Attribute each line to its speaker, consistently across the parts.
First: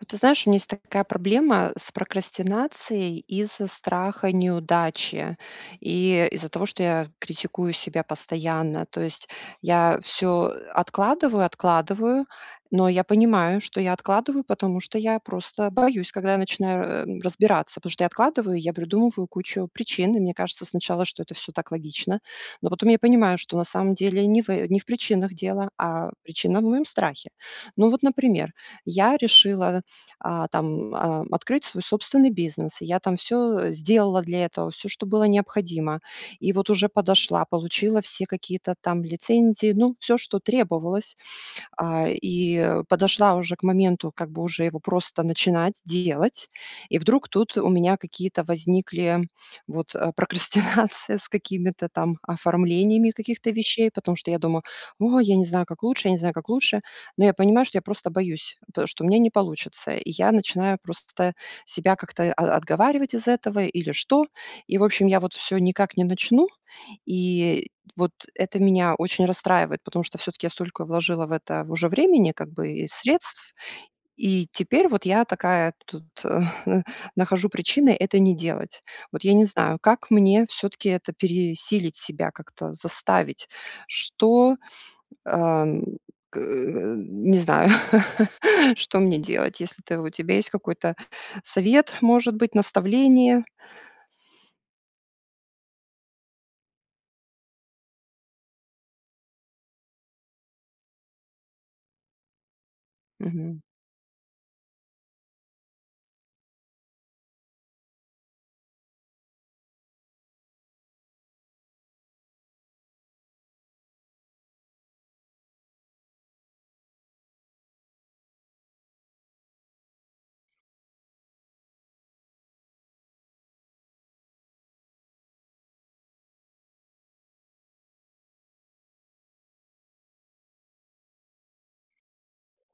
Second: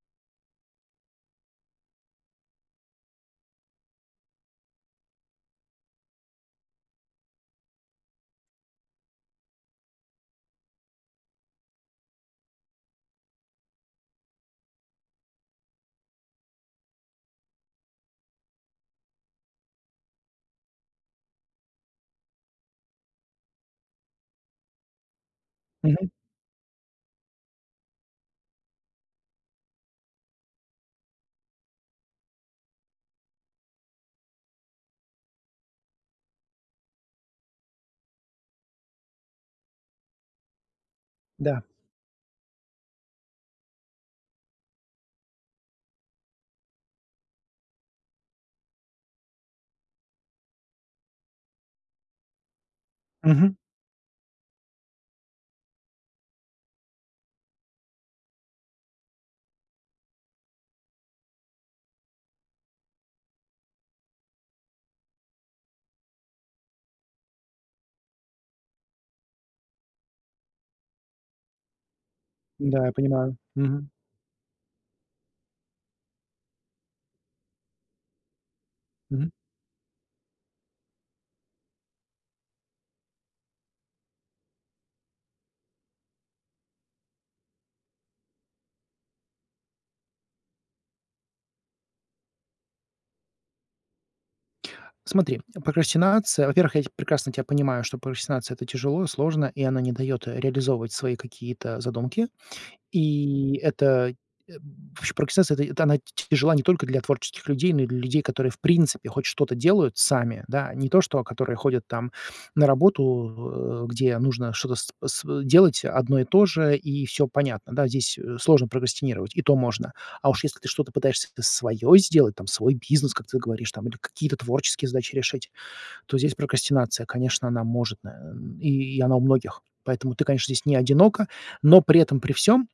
Speaker 1: Вот ты знаешь, у меня есть такая проблема с прокрастинацией из-за страха неудачи, и из-за того, что я критикую себя постоянно. То есть я всё откладываю откладываю. Но я понимаю, что я откладываю, потому что я просто боюсь, когда я начинаю, э, разбираться, потому что я откладываю, я придумываю кучу причин. И мне кажется, сначала, что это всё так логично, но потом я понимаю, что на самом деле не в, э, не в причинах дело,
Speaker 2: Мгм.
Speaker 1: а причина в моем страхе. Ну вот, например, я решила, а, там, ам, открыть свой собственный бизнес, я там всё сделала для этого, всё, что было необходимо. И вот уже подошла, получила все какие-то там лицензии, ну, всё, что требовалось.
Speaker 2: Да.
Speaker 1: А, и подошла уже к моменту, как бы уже его просто начинать делать. И вдруг тут у меня какие-то возникли вот, э, прокрастинация с какими-то там оформлениями каких-то
Speaker 2: Мгм.
Speaker 1: вещей, потому что я думаю: "О, я не знаю, как лучше. Я не знаю, как лучше". Но я понимаю, что я просто боюсь, пэ что у меня не получится. И я начинаю просто себя как-то о отговаривать из этого или что? И, в общем, я вот всё никак не начну. И вот это меня очень расстраивает, потому что всё-таки я столько вложила в это в уже времени, как бы, и
Speaker 2: Да, я понимаю.
Speaker 1: средств.
Speaker 2: Мгм.
Speaker 1: И теперь вот я такая вот тут нахожу причины это не делать. Вот
Speaker 2: Мгм.
Speaker 1: я не знаю, как мне всё-таки это пересилить себя как-то, заставить. Что, ам, э, к не знаю. Что мне делать, если ты, у тебя есть какой-то совет, может быть, наставление?
Speaker 2: Смотри, прокрастинация. Во-первых, я т прекрасно тебя понимаю, что прокрастинация это тяжело, сложно, и она не дает, э, реализовывать свои какие-то задумки. И
Speaker 1: Мгм.
Speaker 2: это, эм, ваще прокрастинация, это та т тяжела не только для творческих людей, но и для людей, которые в принципе хоть что-то делают сами, да, не то, что которые ходят, там, на работу, э, где нужно что-то сп св делать одно и то же, и всё понятно, да, здесь сложно прокрастинировать, и то можно. А уж если ты что-то пытаешься с свое сделать, там свой бизнес, как ты говоришь, там, или какие-то творческие задачи решить, то здесь прокрастинация, конечно, она может, на и она у многих. Поэтому ты, конечно, здесь не одинока, но при этом при всём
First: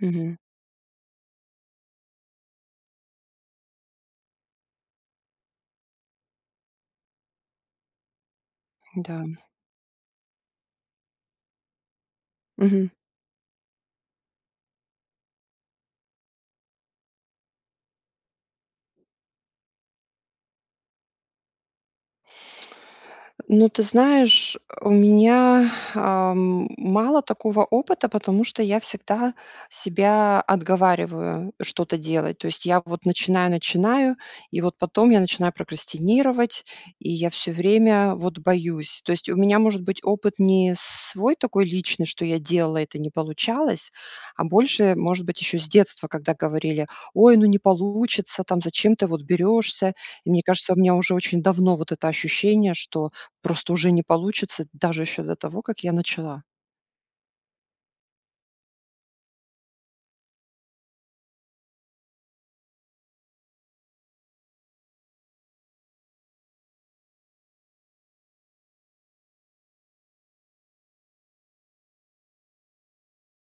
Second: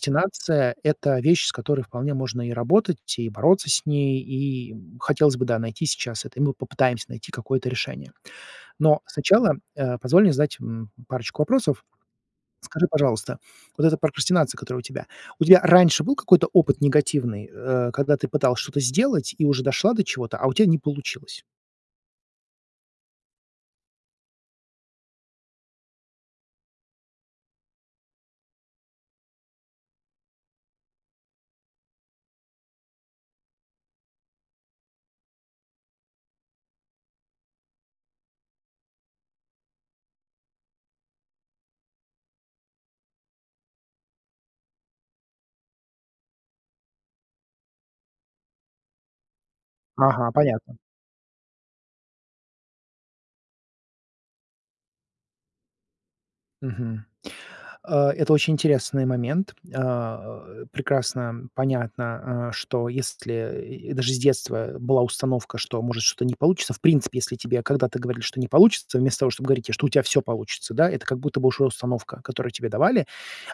Speaker 1: Мгм.
Speaker 2: это вещь, с которой вполне можно и работать, и бороться с ней. И хотелось бы, да, найти сейчас это, и мы попытаемся найти какое-то решение. Но
Speaker 1: Да.
Speaker 2: сначала, э, позволь мне задать, м, парочку вопросов. Скажи,
Speaker 1: Мгм.
Speaker 2: пожалуйста, вот эта прокрастинация, которая у тебя, у тебя раньше был какой-то опыт негативный, э, когда ты пыталась что-то сделать и уже дошла до чего-то, а у тя не получилось?
Speaker 1: Ну ты знаешь, у меня, ам, мало такого опыта, потому что я всегда себя отговариваю что-то делать. То есть я вот начинаю начинаю и вот потом я начинаю прокрастинировать, и я всё время вот боюсь. То есть у меня может быть опыт не свой такой личный, что я делала, и это не получалось, а больше, может быть, еще с детства, когда говорили: "Ой, ну не получится. Там. Зачем ты вот берешься?"
Speaker 2: Ага,
Speaker 1: И мне кажется,
Speaker 2: понятно.
Speaker 1: у меня уже очень давно вот это ощущение, что просто уже не получится даже еще до того, как я начала.
Speaker 2: Мгм. Э, это очень интересный момент. А, прекрасно понятно, а, что если, и даже с детства была установка, что, может, что-то не получится. В принципе, если тебе, когда ты говорили, что не получится, вместо того, чтобы говорить те, что у тя всё получится, да, это как будто бы уже установка, которую тебе давали.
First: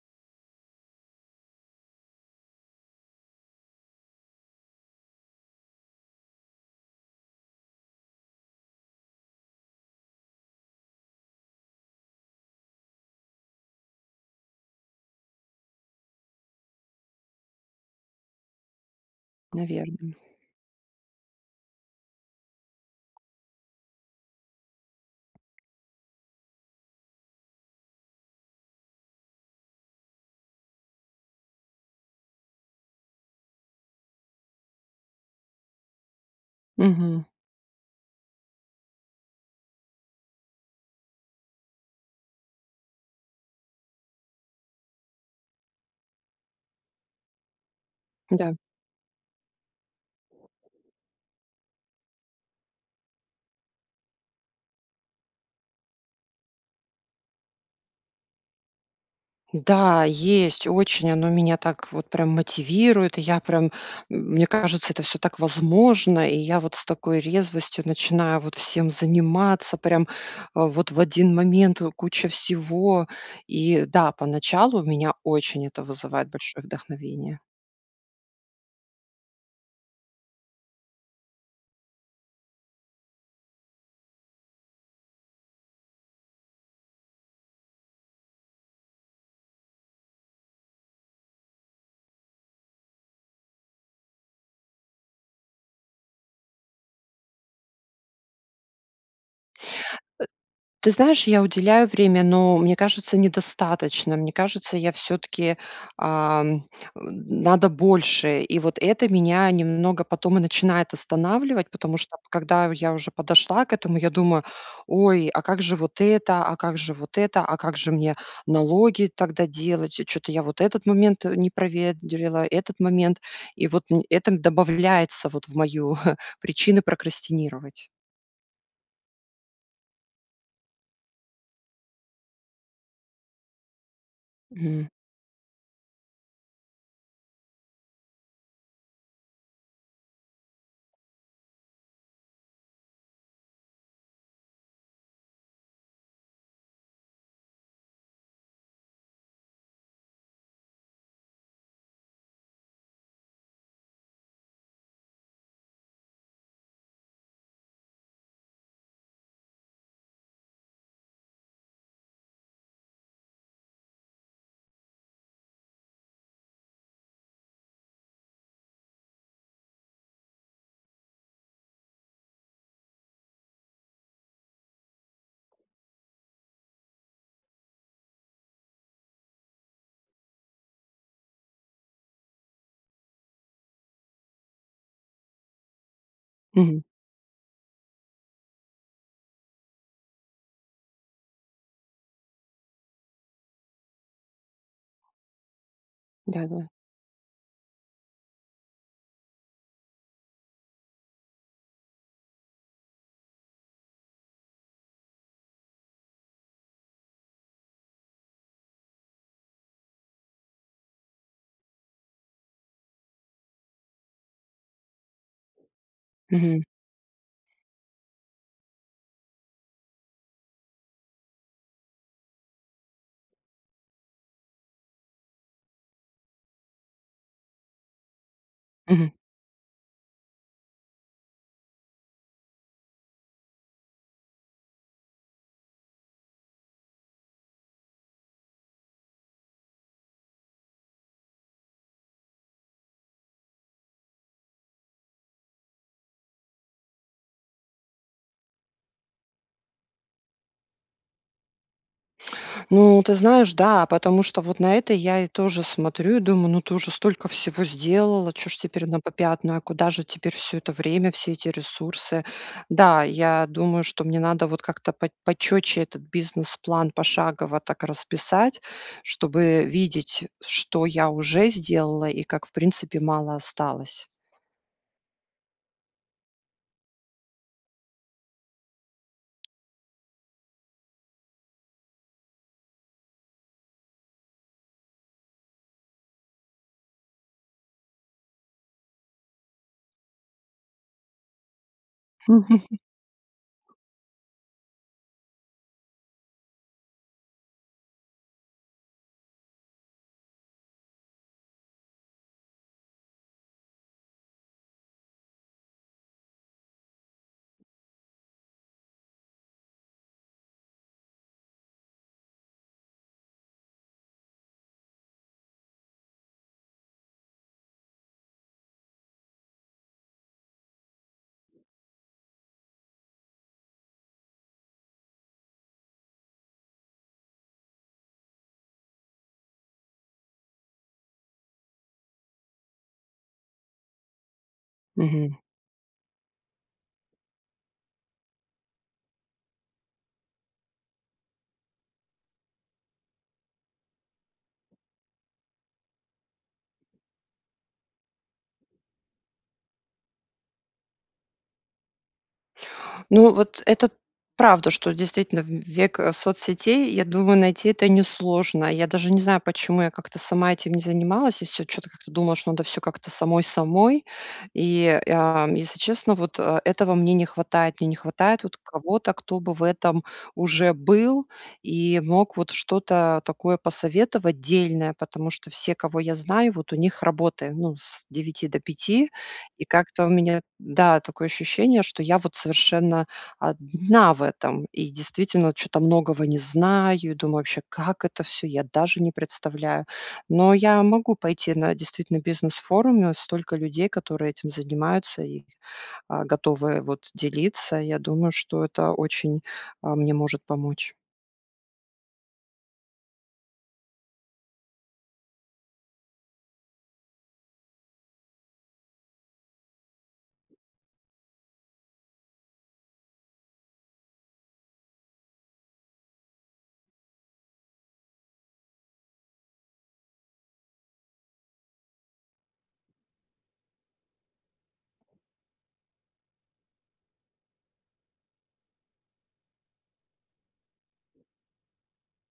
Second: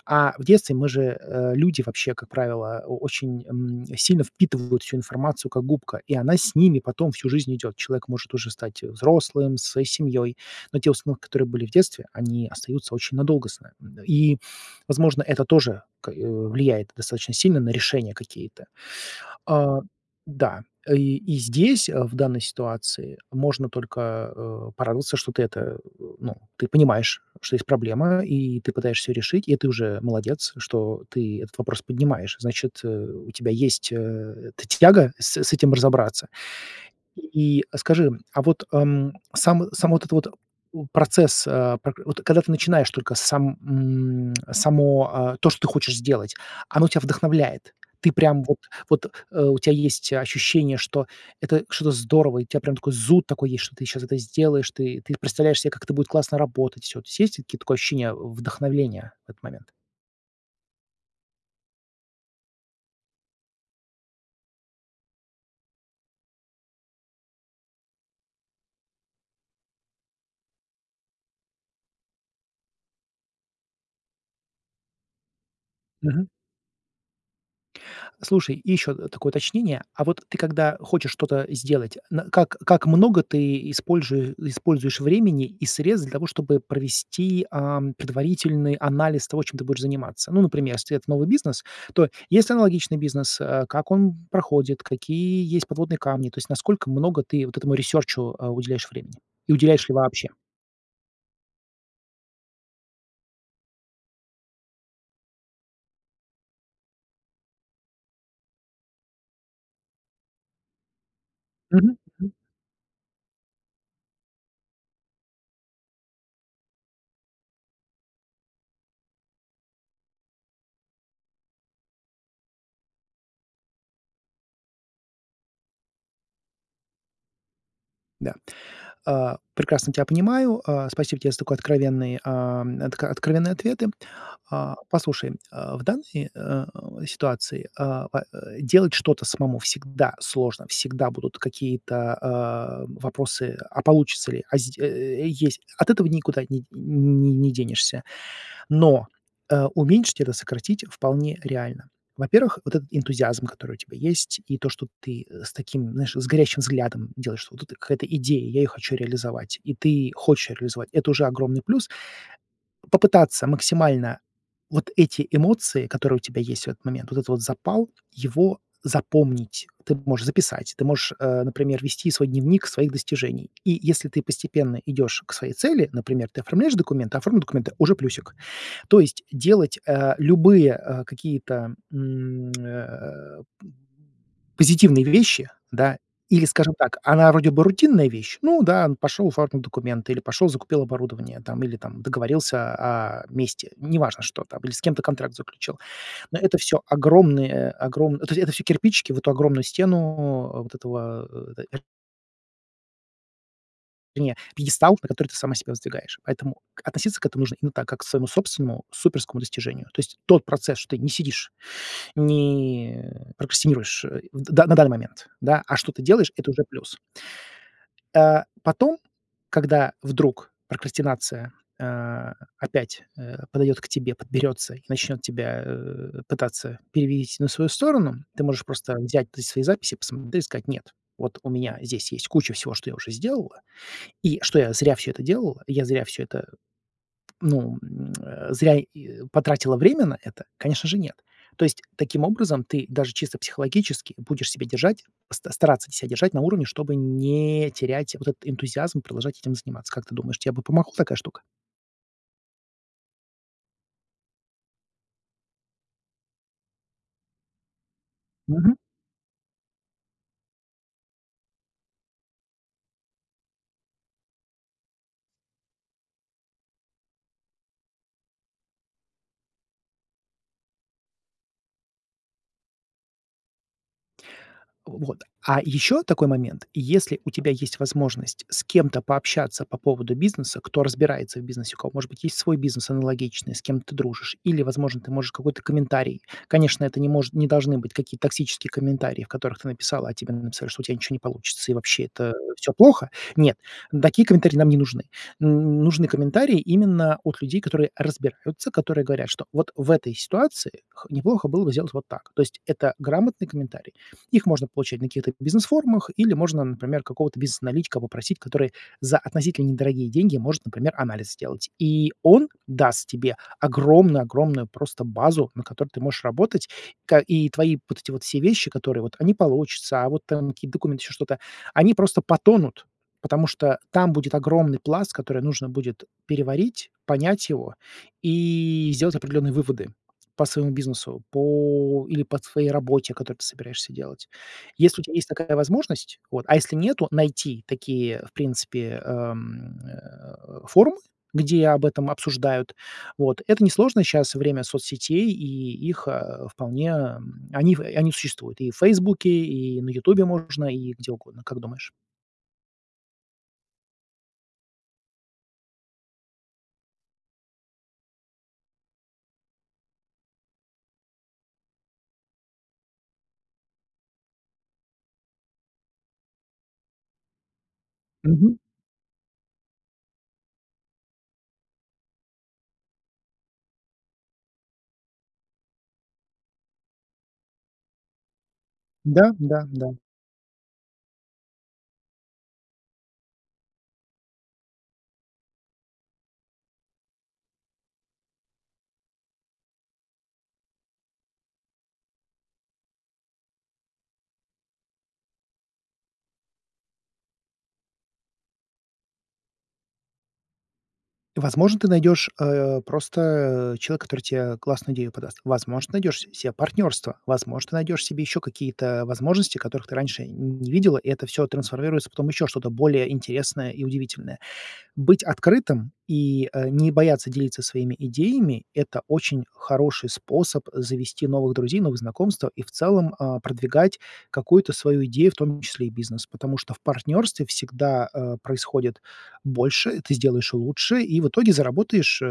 Speaker 2: А в детстве мы же, э, люди вообще, как правило, очень, м, сильно впитывают всю информацию, как губка, и она с ними потом всю жизнь идет. Человек может уже стать взрослым, со своей семьей. Но те установки, которые были в детстве, они остаются очень надолго с нами, м. И, возможно, это тоже к э, влияет достаточно сильно на решения какие-то. А,
Speaker 1: Наверно.
Speaker 2: да, и и здесь, э, в данной ситуации, можно только, э, порадоваться, что ты это, ну, ты понимаешь, что есть проблема, и ты пытаешься её решить, и ты уже молодец, что ты этот вопрос поднимаешь, значит, э, у тебя есть, э, эта тяга с с этим разобраться.
Speaker 1: Мгм.
Speaker 2: И скажи, а вот, ам, сам, само вот это вот, у процесс, а пр вот когда ты начинаешь только сам, м, само, а, то, что ты хочешь сделать, оно тя вдохновляет. Ты прямо
Speaker 1: Да.
Speaker 2: вот, вот, э, у тебя есть ощущение, что это что-то здорово, у тебя прямо такой зуд такой есть, что ты сейчас это сделаешь, ты представляешь себе, как это будет классно работать всё. То есть ли такое ощущение вдохновения в этот момент?
Speaker 1: Да, есть. Очень оно меня так вот прям мотивирует. И я прям, мне кажется, это всё так возможно. И я вот с такой резвостью начинаю вот всем заниматься, прям, э, вот в 1 момент куча всего. И да, поначалу у меня очень это вызывает
Speaker 2: Мгм.
Speaker 1: большое вдохновение.
Speaker 2: Слушай и ещё, э, такое уточнение. А вот ты когда хочешь что-то сделать, на как как много ты испольжуе используешь времени и средств для того, чтобы провести, ам, предварительный анализ того, чем ты будешь заниматься. Ну, например, если это новый бизнес, то есть аналогичный бизнес, а, как он проходит, какие есть подводные камни? То есть насколько много ты вот этому ресёрчу, а, уделяешь времени и уделяешь ли
Speaker 1: Э,
Speaker 2: вообще?
Speaker 1: ты знаешь, я уделяю время, но мне кажется недостатачно. Мне кажется, я всё-таки, ам, н надо больше. И вот это меня немного потом и начинает останавливать.
Speaker 2: Мгм
Speaker 1: Потому
Speaker 2: мгм.
Speaker 1: когда я уже подошла к этому, я думаю: "Ой, а как же вот это? А как же вот это? А как же мне налоги тогда делать? Чё-то я вот этот момент не проверила, этот момент", и вот это добавляется в мою причины прокрастинировать.
Speaker 2: Да, а, прекрасно тя понимаю. А спасибо тебе за такой откровенный а, откро откровенные ответы. А
Speaker 1: М.
Speaker 2: послушай, а, в данной, э, а, ситуации, а, делать что-то самому всегда сложно, всегда будут какие-то, а, вопросы- а получится ли? А зд э, есть. Ат этого никуда не не не денешься. Но, э, уменьшить это, сократить вполне реально. Во-первых, вот этот энтузиазм, который у тебя есть, и то, что ты с таким, знаешь, с горящим взглядом делаешь, что вот эта какая-то идея, я её хочу реализовать, и ты хочешь реализовать, это уже огромный плюс. Попытаться максимально вот эти эмоции, которые у тебя есть в этот момент, вот этот вот запал, его запомнить. Ты можешь записать, ты можешь, э, например, вести свой дневник своих достижений. И если ты постепенно идешь к своей цели, например, ты оформляешь документы, оформил документы- уже плюсик. То есть делать, а, любые, а, какие-то, м, э п Позитивные вещи, да, или, скажем
Speaker 1: Мгм.
Speaker 2: так, она вроде бы рутинная вещь, ну да, пошел оформил документы, или пошел, закупил оборудование, там, или там, договорился, а, о месте, неважно, что там, или с кем-то контракт заключил. Это
Speaker 1: Да-да.
Speaker 2: всё огромные огромн то есть это всё кирпичики в эту огромную стену вот этого. [unintelligible] Вернее пъедестал, на который ты сама себя воздвигаешь. Поэтому относиться к этому нужно именно так, как к своему собственному суперскому достижению. То есть тот процесс, что ты не сидишь, не прокрастинируешь, в, на данный момент, да, а что-то делаешь, это
Speaker 1: Мгм.
Speaker 2: уже плюс. Э, потом, когда вдруг прокрастинация, а, опять, э, подойдет к тебе, подберется и начнет тебя, э, пытаться перевить на свою сторону, ты можешь просто
Speaker 1: Мгм.
Speaker 2: взять свои записи посмотреть и сказать: нет, вот у меня здесь есть куча всего, что я уже сделала, и что я зря всё это делала, я зря все это, ну, э, зря и потратила время на это? Конечно же, нет. То есть таким образом, ты даже чисто психологически будешь себя держать, ста стараться ся держать на уровне, чтобы не терять вот этот энтузиазм продолжать этим заниматься. Как ты думаешь, тебе бы помогла такая штука?
Speaker 1: Ну, ты знаешь, да, потому что вот, на это я и тоже смотрю и думаю: "Ну ты уже столько всего сделала, чё ж
Speaker 2: Мгм.
Speaker 1: теперь на попятную, а куда же теперь всё это время, все эти ресурсы!". Да, я думаю, что мне надо вот как-то пот почётче этот бизнес-план пошагово так расписать, чтобы видеть, что я уже сделала и как в принципе мало осталось.
Speaker 2: Вот. А ещё такой момент, если у тебя есть возможность с кем-то пообщаться по поводу бизнеса, кто разбирается в бизнесе, у кого, может быть, есть свой бизнес аналогичный, с кем ты дружишь, или, возможно, ты можешь какой-то комментарий. Конечно, это не может, не должны быть, какие-то токсические комментарии, в которых ты написала, а тебе написали, что у тя ничего не получится, и вообще это, э, всё плохо. Нет, такие комментарии нам не нужны. Н нужны комментарии именно от людей, которые разбираются, которые говорят, что вот в этой ситуации х неплохо было бы сделать вот так. То есть это грамотный комментарий. Их можно получать на каких-то бизнес-форумах, или можно, например, какого-то бизнес-аналитика попросить, который за относительно недорогие деньги может, например, анализ сделать. И, он даст тебе огромную огромную просто базу, на которой ты можешь работать, ка и твои вот эти вот все вещи, которые вот, а не получиться, а вот там какие-то документы, ещё что-то, они просто потонут, потому что там будет огромный пласт, который нужно будет переварить, понять его, и сделать определённые выводы по своему бизнесу, по или по твоей работе, которую ты собираешься делать. Если у тебя есть
Speaker 1: Мгм.
Speaker 2: такая возможность, вот а если нету, найти такие, в принципе, эм, э, форумы, где об этом обсуждают. Вот, это несложно щас время соцсетей, и их, э, вполне, э, они в они существуют и в "Фейсбуке", и на "Ютубе" можно, и где угодно. Как думаешь?
Speaker 1: Ну, вот, это правда, что действительно в век соцсетей, я думаю найти это несложно. Я даже не знаю, почему я как-то сама этим не занималась, и всё чё-то как-то думала, что надо всё как-то самой-самой, и, э, если честно, вот э этого мне не хватает. Мне не хватает
Speaker 2: Мгм.
Speaker 1: кого-то, кто бы в этом уже был, и мог вот что-то такое посоветовать дельное, потому что все, кого я знаю, вот, у них работаем ну с 9 до 5, и
Speaker 2: Да-да-да.
Speaker 1: как-то у меня, да, такое ощущение, что я вот совершенно 1 в этом. И действительно чё-то многого не знаю. И думаю, вообще, как это все, я даже не представляю. Но я могу пойти на действительно бизнес-форуме, столько людей, которые этим занимаются и, а, готовы, вот, делиться. Я думаю, что это очень, э, мне может помочь.
Speaker 2: Возможно, ты найдёшь, э, просто, э, человека, который те, э, классную идею подаст. Возможно, найдёшь с cе партнёрство. Возможно, ты найдёшь себе ещё какие-то возможности, которых ты раньше не видела, и это всё трансформируется в потом ещё что-то более интересное и удивительное. Быть открытым и, э, не бояться делиться своими идеями- это очень хороший способ завести новых друзей, новые знакомства и в целом, э, продвигать какую-то свою идею, в том числе и бизнес, потому что в партнерстве всегда, э, происходит больше, ты сделаешь лучше, и в итоге, э, заработаешь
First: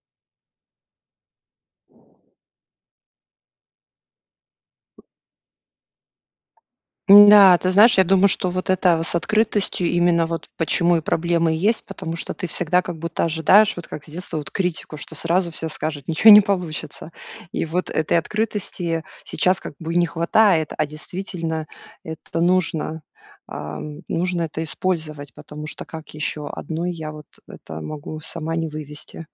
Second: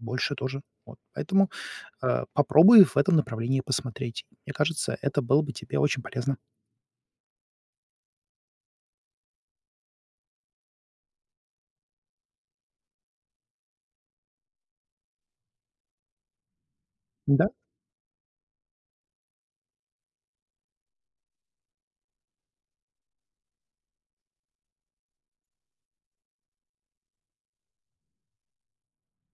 Speaker 2: больше тоже. Вот поэтому, э, попробуй в этом направлении посмотреть. Мне кажется, это было бы тебе очень полезно.
Speaker 1: Да, ты знаешь, я думаю что вот это с открытостью именно вот почему и проблемы есть, потому что ты всегда как будто ожидаешь, вот как с детства вот критику, что сразу все скажут: "Ниче не получится."
Speaker 2: Да.
Speaker 1: И вот этой открытости сейчас как бы и не хватает. А действительно это нужно. А, нужно это использовать. Потому что, как еще 1 я вот это могу сама не вывести.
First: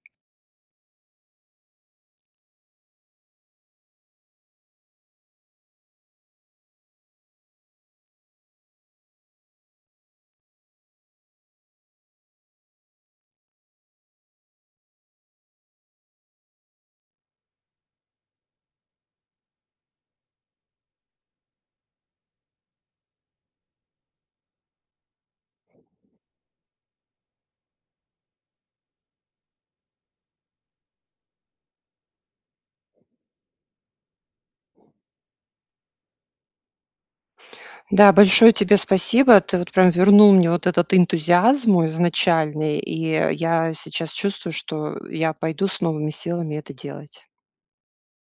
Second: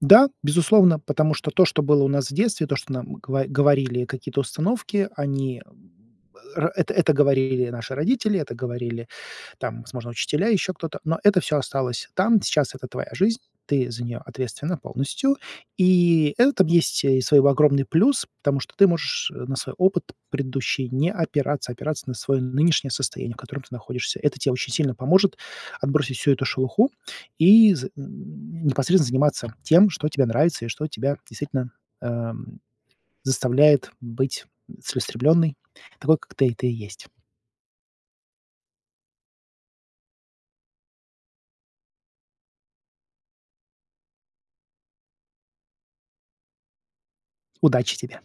Speaker 2: Да, безусловно, потому что, то, что было у нас в детстве, то, что нам гово говорили какие-то установки, они, м, э, это это говорили наши родители, это говорили, там возможно, учителя, еще кто-то, но это всё осталось там. Сейчас это твоя жизнь, ты за нее ответственна полностью. И это есть и свой огромный плюс, потому что ты можешь на свой опыт предыдущий не опираться, опираться на свое нынешнее состояние, в котором ты находишься. Это те очень сильно поможет отбросить всю эту шелуху и з м, непосредственно заниматься тем, что тебе нравится и что тебя действительно, эм, заставляет быть целеустремлённой, такой, как ты ты и есть.
Speaker 1: Да, большое тебе спасибо. Ты вот прям вернул мне вот этот энтузиазм мой изначальный. И я сейчас чувствую, что я пойду с новыми силами это делать.
Speaker 2: Удачи тебе.